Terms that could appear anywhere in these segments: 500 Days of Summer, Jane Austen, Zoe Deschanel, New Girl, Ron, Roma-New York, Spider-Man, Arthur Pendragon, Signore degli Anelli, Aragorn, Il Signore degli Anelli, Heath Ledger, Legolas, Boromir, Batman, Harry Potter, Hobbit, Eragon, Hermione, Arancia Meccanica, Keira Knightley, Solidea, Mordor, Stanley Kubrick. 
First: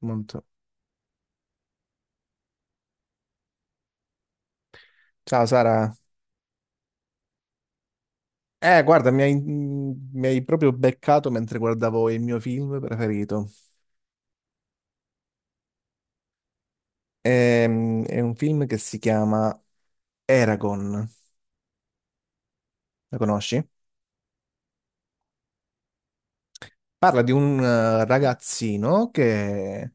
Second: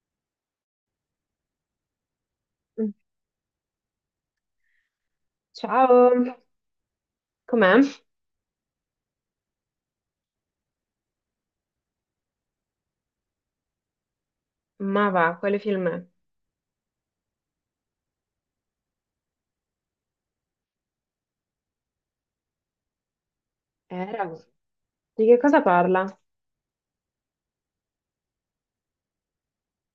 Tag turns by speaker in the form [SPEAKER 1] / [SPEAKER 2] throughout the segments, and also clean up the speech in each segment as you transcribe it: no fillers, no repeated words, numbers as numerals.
[SPEAKER 1] Molto.
[SPEAKER 2] Mm,
[SPEAKER 1] Ciao Sara.
[SPEAKER 2] ciao, com'è?
[SPEAKER 1] Guarda, mi hai proprio beccato mentre guardavo il mio film preferito.
[SPEAKER 2] Ma va, quale film è?
[SPEAKER 1] Un film che si chiama Eragon. La conosci?
[SPEAKER 2] Eragon. Di che cosa parla?
[SPEAKER 1] Parla di un ragazzino che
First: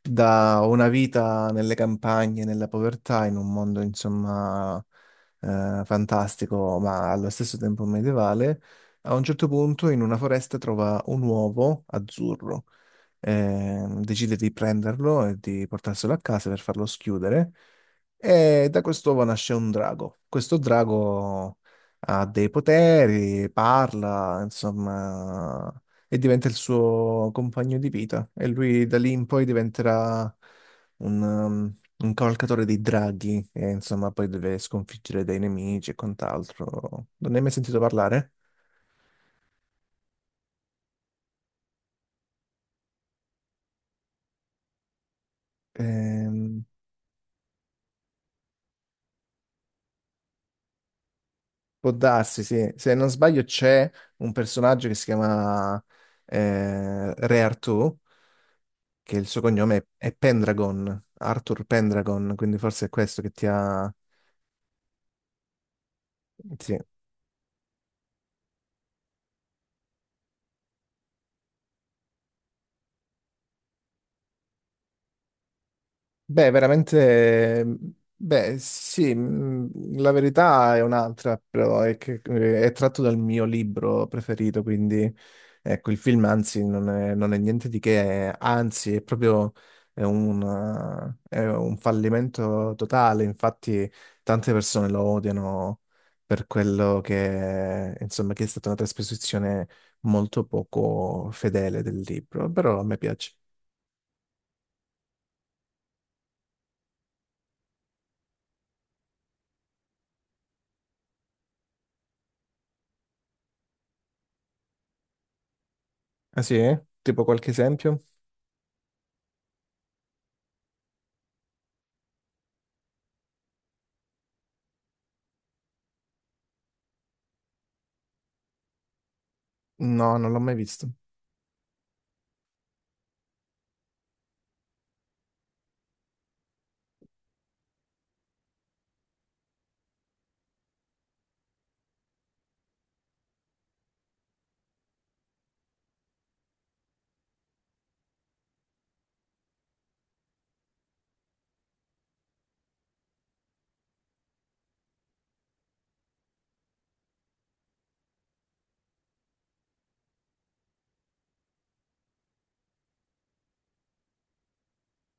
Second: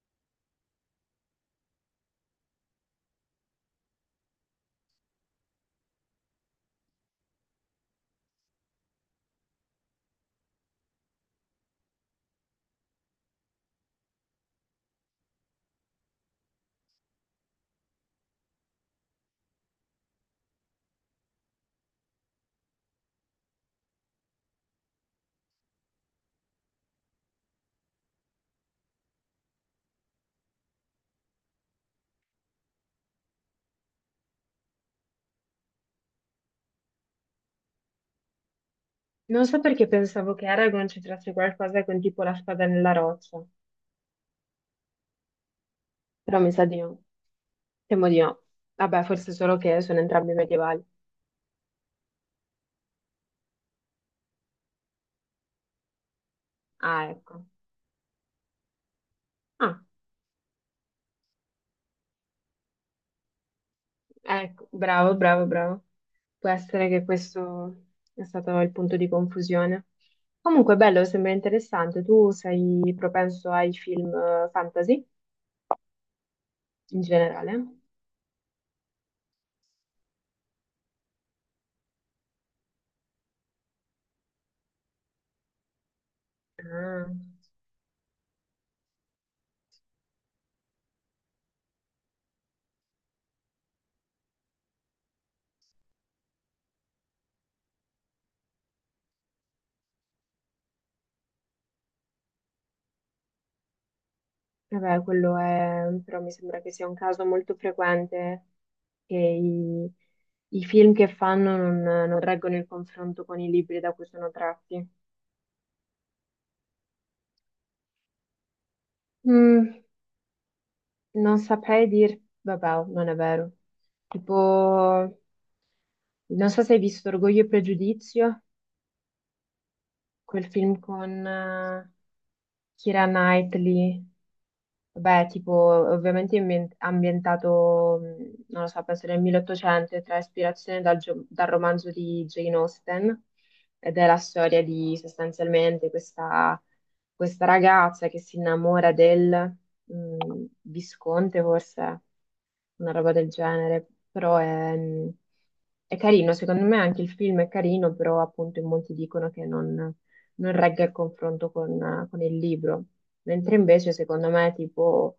[SPEAKER 1] da una vita nelle campagne, nella povertà, in un mondo, insomma, fantastico, ma allo stesso tempo medievale, a un certo punto in una foresta trova un uovo azzurro. Decide di prenderlo e di portarselo a casa per farlo schiudere. E da quest'uovo nasce un drago. Questo drago ha dei poteri, parla, insomma, e diventa il suo compagno di vita. E lui da lì in poi diventerà un cavalcatore dei draghi, e insomma, poi deve sconfiggere dei nemici e quant'altro. Non ne hai mai sentito parlare?
[SPEAKER 2] Non so perché pensavo che Eragon c'entrasse qualcosa con tipo la spada nella roccia, però mi
[SPEAKER 1] Ehm,
[SPEAKER 2] sa di no. Temo di no. Vabbè, forse solo che sono entrambi medievali.
[SPEAKER 1] Può darsi, sì. Se non sbaglio c'è un personaggio che si chiama
[SPEAKER 2] Ah,
[SPEAKER 1] Re
[SPEAKER 2] ecco.
[SPEAKER 1] Artù, che il suo cognome
[SPEAKER 2] Ah,
[SPEAKER 1] è Pendragon, Arthur Pendragon, quindi forse è questo che ti ha...
[SPEAKER 2] ecco, bravo, bravo, bravo. Può
[SPEAKER 1] sì.
[SPEAKER 2] essere che questo è stato il punto di confusione. Comunque, bello, sembra interessante. Tu sei propenso ai film fantasy
[SPEAKER 1] Beh,
[SPEAKER 2] in
[SPEAKER 1] veramente,
[SPEAKER 2] generale?
[SPEAKER 1] beh, sì, la verità è un'altra, però è che è tratto dal mio libro preferito, quindi ecco, il film anzi
[SPEAKER 2] Ah.
[SPEAKER 1] non è niente di che, anzi è proprio è un, è un fallimento totale, infatti tante persone lo odiano per quello che, insomma, che è stata una trasposizione molto poco fedele del libro, però a me piace.
[SPEAKER 2] Vabbè, quello è, però mi sembra che sia un caso molto frequente che i film che fanno non reggono il confronto con i libri da cui sono tratti.
[SPEAKER 1] Ah sì? Tipo qualche esempio?
[SPEAKER 2] Mm, non saprei dir, vabbè, non è vero. Tipo, non so se hai visto Orgoglio e Pregiudizio,
[SPEAKER 1] No, non l'ho
[SPEAKER 2] quel
[SPEAKER 1] mai
[SPEAKER 2] film
[SPEAKER 1] visto.
[SPEAKER 2] con Keira Knightley. Beh, tipo, ovviamente ambientato, non lo so, penso nel 1800, e trae ispirazione dal romanzo di Jane Austen, ed è la storia di sostanzialmente questa ragazza che si innamora del visconte, forse, una roba del genere, però è carino, secondo me anche il film è carino, però appunto in molti dicono che non regga il confronto con il libro. Mentre invece secondo me tipo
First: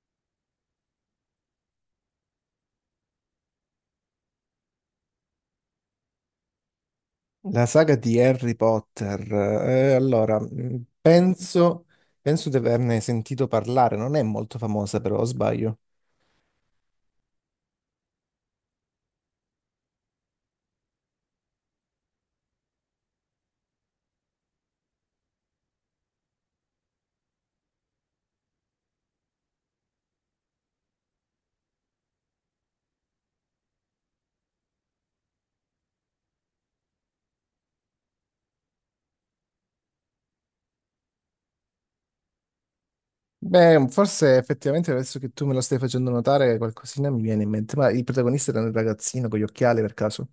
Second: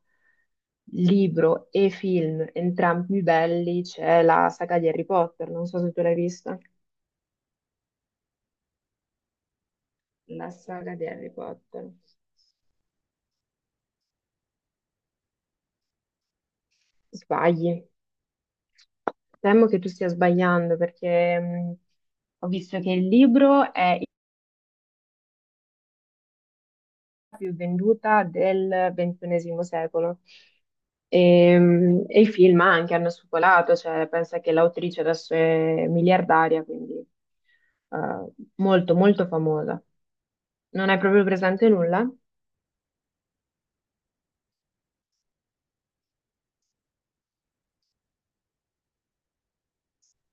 [SPEAKER 2] libro e film, entrambi belli, c'è la saga di Harry Potter, non so se tu l'hai vista.
[SPEAKER 1] La saga di Harry Potter. Allora,
[SPEAKER 2] La saga di Harry Potter.
[SPEAKER 1] penso di averne sentito parlare. Non è molto famosa, però, o sbaglio.
[SPEAKER 2] Sbagli. Temo che tu stia sbagliando perché ho visto che il libro è la più venduta del XXI secolo e i film anche hanno spopolato, cioè pensa che l'autrice adesso è miliardaria, quindi eh, molto molto famosa. Non hai proprio presente nulla?
[SPEAKER 1] Beh, forse effettivamente adesso che tu me lo stai facendo notare, qualcosina mi viene in mente. Ma il protagonista era un ragazzino con gli occhiali per caso.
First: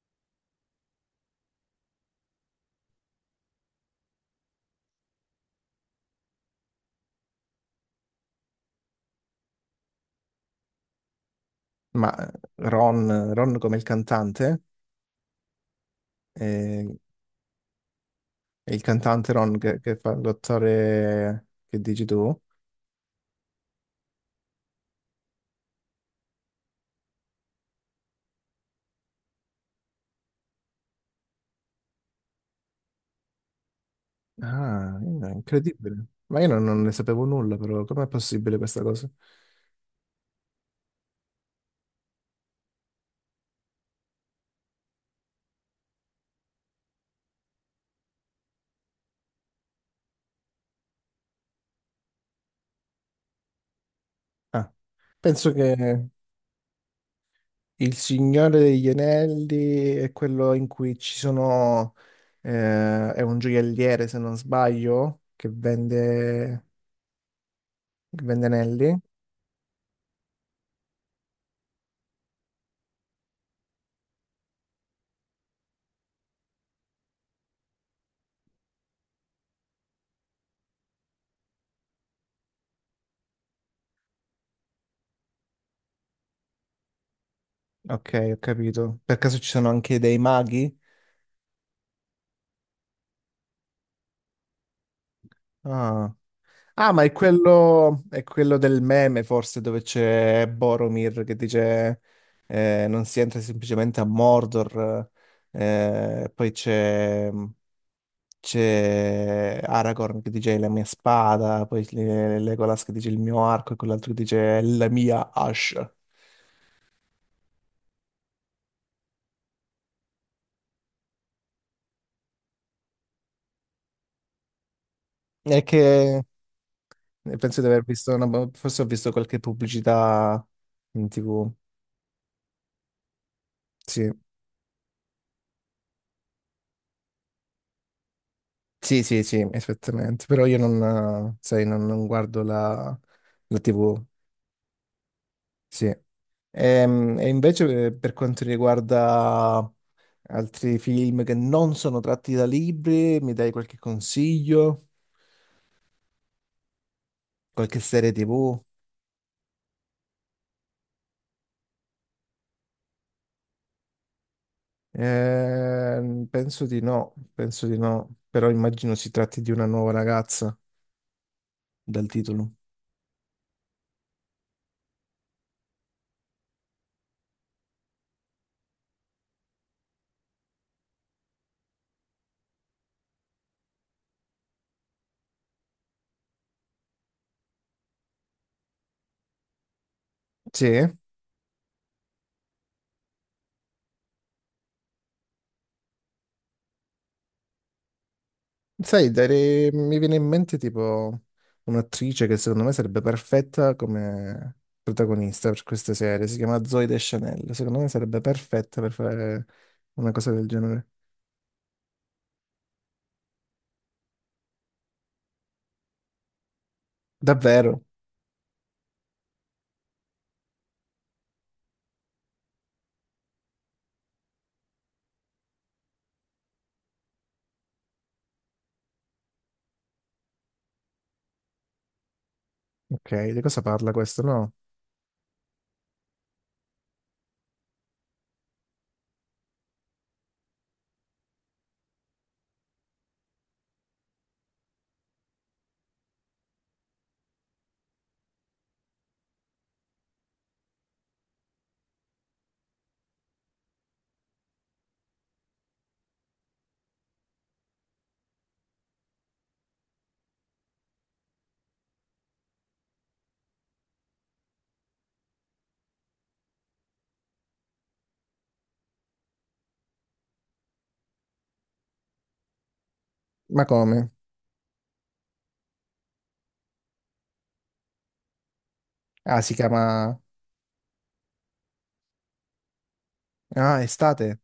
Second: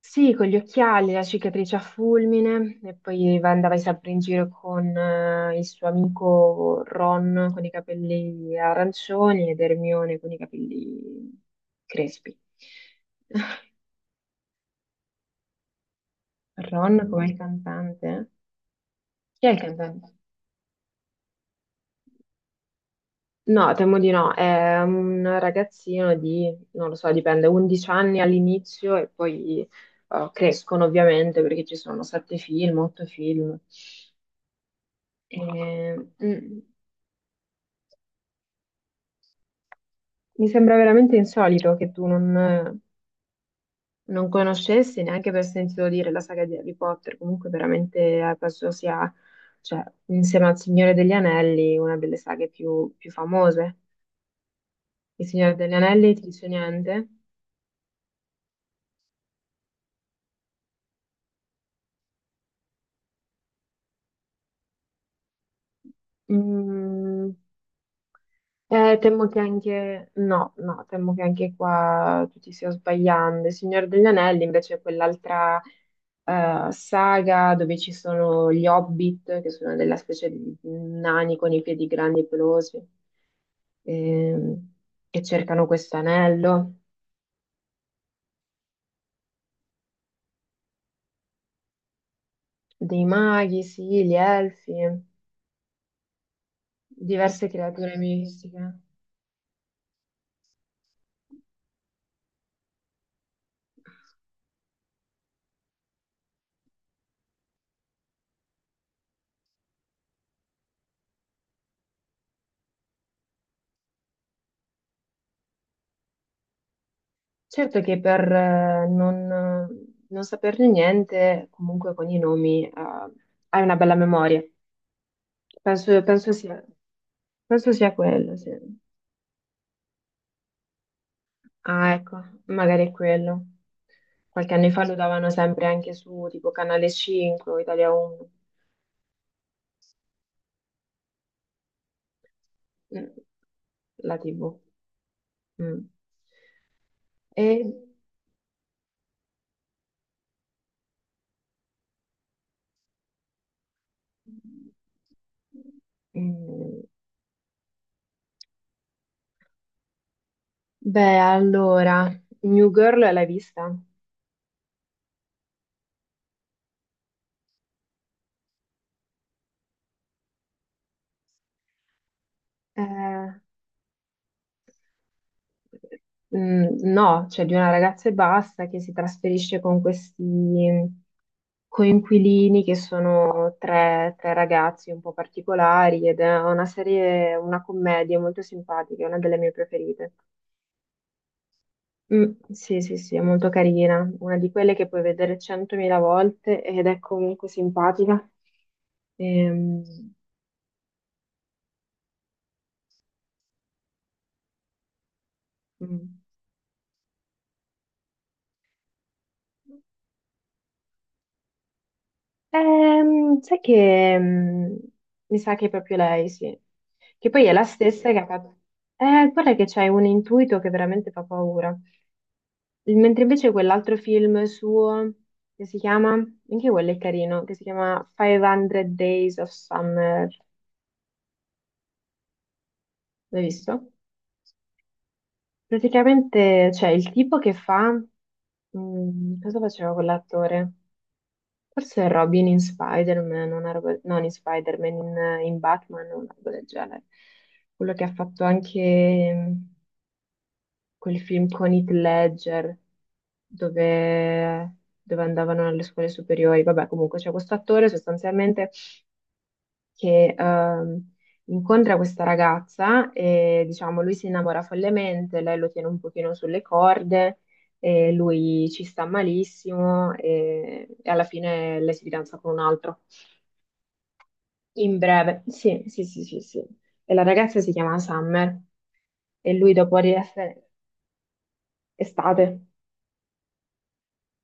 [SPEAKER 2] Sì, con gli occhiali, la cicatrice a fulmine, e poi andava sempre in giro con il suo amico Ron con i capelli arancioni ed Hermione con i capelli
[SPEAKER 1] Ma eh,
[SPEAKER 2] crespi.
[SPEAKER 1] Ron come il cantante, eh,
[SPEAKER 2] Ron come il cantante?
[SPEAKER 1] è il cantante
[SPEAKER 2] Chi è
[SPEAKER 1] Ron
[SPEAKER 2] il
[SPEAKER 1] che
[SPEAKER 2] cantante?
[SPEAKER 1] fa l'attore che dici tu.
[SPEAKER 2] No, temo di no, è un ragazzino di, non lo so, dipende, 11 anni all'inizio e poi crescono ovviamente perché ci sono sette film, otto film.
[SPEAKER 1] Ah,
[SPEAKER 2] Eh,
[SPEAKER 1] incredibile. Ma io
[SPEAKER 2] mm,
[SPEAKER 1] non ne sapevo nulla, però com'è possibile questa cosa?
[SPEAKER 2] Mi sembra veramente insolito che tu non conoscessi neanche per sentito dire la saga di Harry Potter. Comunque, veramente penso sia, cioè, insieme al Signore degli Anelli, una delle saghe più famose.
[SPEAKER 1] Ah,
[SPEAKER 2] Il
[SPEAKER 1] penso
[SPEAKER 2] Signore degli
[SPEAKER 1] che
[SPEAKER 2] Anelli ti dice niente?
[SPEAKER 1] Il Signore degli Anelli è quello in cui ci sono... è un gioielliere, se non sbaglio,
[SPEAKER 2] Mm,
[SPEAKER 1] che vende anelli.
[SPEAKER 2] temo che anche, no, no, temo che anche qua tu ti stia sbagliando. Il Signore degli Anelli invece è quell'altra. Saga dove ci sono gli Hobbit, che sono della specie di nani con i piedi grandi e pelosi, ehm, che cercano questo anello,
[SPEAKER 1] Ok, ho capito. Per caso ci sono anche dei maghi?
[SPEAKER 2] dei maghi, sì, gli elfi,
[SPEAKER 1] Ah. Ah, ma
[SPEAKER 2] diverse creature
[SPEAKER 1] è quello
[SPEAKER 2] mistiche.
[SPEAKER 1] del meme, forse, dove c'è Boromir che dice non si entra semplicemente a Mordor. Poi c'è Aragorn che dice la mia spada, Legolas che dice il mio arco e quell'altro che dice la mia ascia.
[SPEAKER 2] Certo che per non saperne niente, comunque con i nomi, hai una bella memoria.
[SPEAKER 1] È che
[SPEAKER 2] Penso sia,
[SPEAKER 1] penso di
[SPEAKER 2] penso
[SPEAKER 1] aver
[SPEAKER 2] sia
[SPEAKER 1] visto,
[SPEAKER 2] quello, sì.
[SPEAKER 1] forse ho visto qualche pubblicità in TV.
[SPEAKER 2] Ah, ecco, magari è quello.
[SPEAKER 1] Sì.
[SPEAKER 2] Qualche anno fa lo davano sempre anche su tipo Canale 5 o Italia 1,
[SPEAKER 1] Sì, esattamente, però io non, sai, non guardo
[SPEAKER 2] mm,
[SPEAKER 1] la TV,
[SPEAKER 2] la TV. Mm.
[SPEAKER 1] sì.
[SPEAKER 2] E...
[SPEAKER 1] Invece, per quanto riguarda altri film che non sono tratti da libri, mi dai qualche consiglio?
[SPEAKER 2] mm,
[SPEAKER 1] Qualche serie TV?
[SPEAKER 2] beh, allora, New Girl l'hai vista?
[SPEAKER 1] Penso di no, penso di no, però immagino si tratti di una nuova ragazza dal titolo.
[SPEAKER 2] Eh, no, cioè di una ragazza e basta che si trasferisce con questi coinquilini che sono tre ragazzi un po' particolari ed è una serie, una commedia molto simpatica, è una delle mie preferite.
[SPEAKER 1] Sì?
[SPEAKER 2] Mm, sì, sì, sì, è molto carina, una di quelle che puoi vedere centomila volte ed è comunque simpatica.
[SPEAKER 1] Sai,
[SPEAKER 2] Ehm,
[SPEAKER 1] mi viene in mente tipo un'attrice che secondo me sarebbe perfetta come protagonista per queste
[SPEAKER 2] mm.
[SPEAKER 1] serie, si chiama Zoe Deschanel, secondo me sarebbe perfetta per fare una cosa del genere.
[SPEAKER 2] Sai che mi sa che è proprio lei, sì. Che poi è la
[SPEAKER 1] Davvero?
[SPEAKER 2] stessa che ha fatto. Guarda che c'è un intuito che veramente fa paura. Mentre invece quell'altro film suo, che si chiama, anche quello è carino, che si chiama 500 Days of Summer,
[SPEAKER 1] Ok, di
[SPEAKER 2] l'hai
[SPEAKER 1] cosa parla
[SPEAKER 2] visto?
[SPEAKER 1] questo? No?
[SPEAKER 2] Praticamente c'è il tipo che fa, mm, cosa faceva quell'attore? Forse è Robin in Spider-Man, una roba, non in in Batman, una roba del genere. Quello che ha fatto anche... quel film con Heath Ledger dove, dove andavano alle scuole superiori. Vabbè, comunque c'è questo attore sostanzialmente che incontra questa ragazza e diciamo lui si innamora follemente, lei lo tiene un pochino sulle corde. E lui ci sta malissimo e alla fine lei si fidanza con un altro.
[SPEAKER 1] Ma come?
[SPEAKER 2] In breve, sì, sì, sì, sì, sì. E la ragazza si chiama Summer
[SPEAKER 1] Ah,
[SPEAKER 2] e
[SPEAKER 1] si
[SPEAKER 2] lui dopo di
[SPEAKER 1] chiama...
[SPEAKER 2] essere estate.
[SPEAKER 1] Ah, Estate?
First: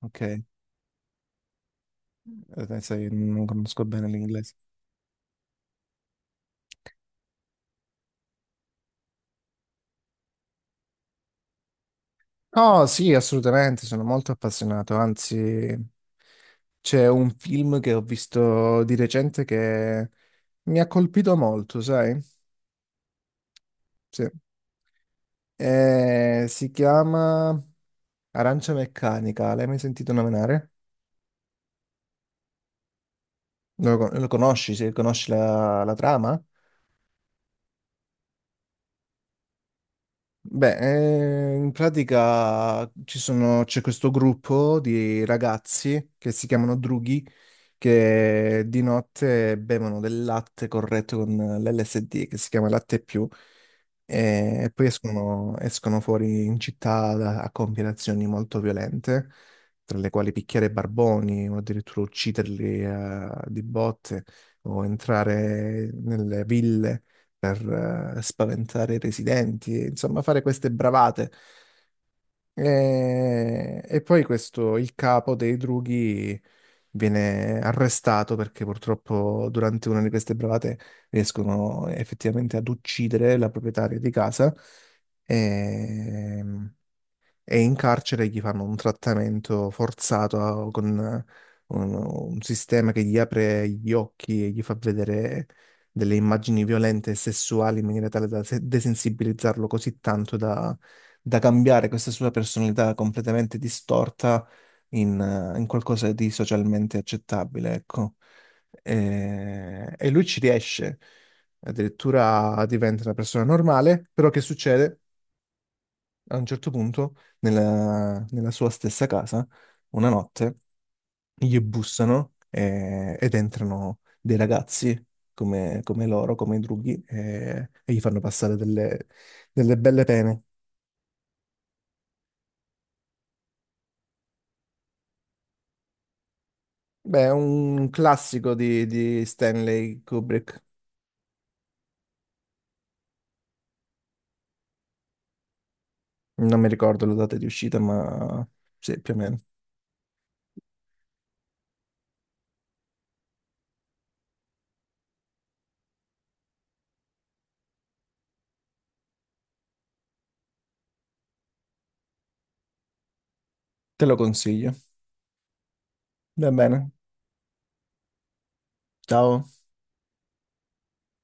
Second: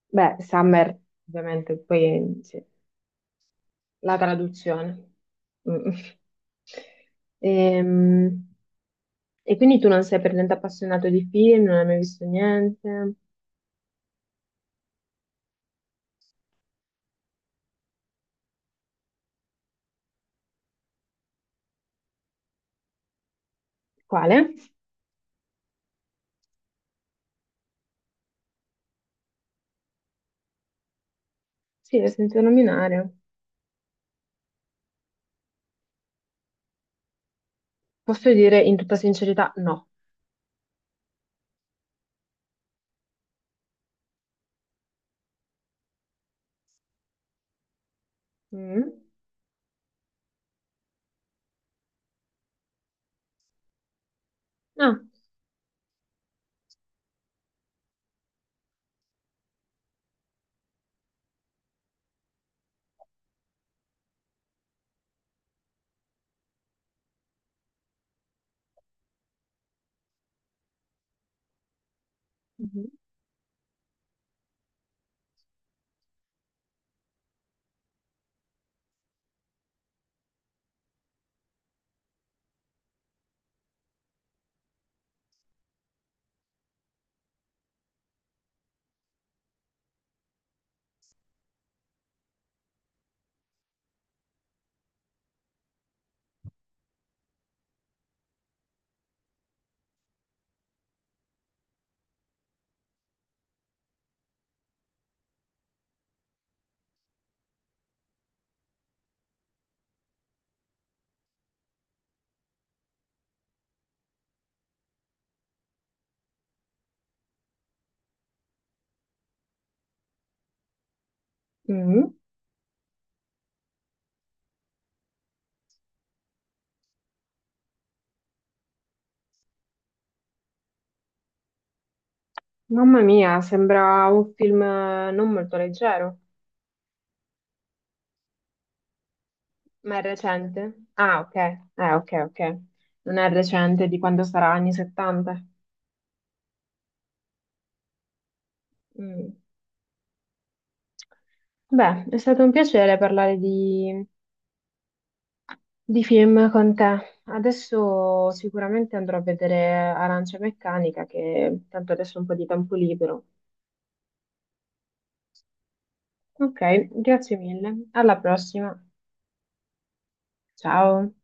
[SPEAKER 1] Ok,
[SPEAKER 2] Beh, Summer, ovviamente, poi sì,
[SPEAKER 1] sai, non conosco bene
[SPEAKER 2] la
[SPEAKER 1] l'inglese.
[SPEAKER 2] traduzione. Mm. Ehm, E quindi tu non sei per niente appassionato di film, non hai mai visto
[SPEAKER 1] Oh sì,
[SPEAKER 2] niente?
[SPEAKER 1] assolutamente, sono molto appassionato, anzi c'è un film che ho visto di recente che mi ha colpito molto, sai? Sì.
[SPEAKER 2] Quale?
[SPEAKER 1] Si chiama Arancia Meccanica. L'hai mai sentito nominare?
[SPEAKER 2] Sì, l'ho sentito nominare.
[SPEAKER 1] Lo conosci? Se conosci la trama?
[SPEAKER 2] Posso dire in tutta sincerità no.
[SPEAKER 1] Beh, in pratica c'è questo gruppo di ragazzi che si chiamano drughi che di
[SPEAKER 2] Mm?
[SPEAKER 1] notte bevono del latte corretto con l'LSD che si chiama latte più e poi
[SPEAKER 2] Ah.
[SPEAKER 1] escono fuori in città a compiere azioni molto violente, tra le quali picchiare barboni o addirittura ucciderli di botte o entrare nelle ville per spaventare i residenti, e, insomma, fare queste bravate.
[SPEAKER 2] Mhm.
[SPEAKER 1] E poi questo, il capo dei drughi viene arrestato perché purtroppo durante una di queste bravate riescono effettivamente ad uccidere la proprietaria di casa. E, e in carcere gli fanno un trattamento forzato con un sistema che gli apre gli occhi e gli fa vedere delle immagini violente e sessuali in maniera tale da desensibilizzarlo così tanto da, da cambiare questa sua personalità completamente distorta in, in qualcosa di socialmente accettabile, ecco. E lui ci riesce, addirittura diventa una persona normale, però che succede? A un certo punto, nella sua stessa casa, una notte, gli
[SPEAKER 2] Mm?
[SPEAKER 1] bussano ed entrano dei ragazzi come loro, come i drughi, e gli fanno passare delle belle pene.
[SPEAKER 2] Mamma mia, sembra un film non molto leggero.
[SPEAKER 1] Beh, è un classico di
[SPEAKER 2] Ma
[SPEAKER 1] Stanley
[SPEAKER 2] è
[SPEAKER 1] Kubrick.
[SPEAKER 2] recente? Ah, ok. Ok, ok. Non è recente di quando sarà anni 70.
[SPEAKER 1] Non mi ricordo la data di uscita, ma sì, più o
[SPEAKER 2] Mm.
[SPEAKER 1] meno.
[SPEAKER 2] Beh, è stato un piacere parlare di film con te. Adesso sicuramente andrò a vedere Arancia Meccanica, che tanto adesso ho un po' di tempo libero.
[SPEAKER 1] Te lo consiglio. Va
[SPEAKER 2] Ok,
[SPEAKER 1] bene.
[SPEAKER 2] grazie mille. Alla prossima.
[SPEAKER 1] Ciao.
[SPEAKER 2] Ciao.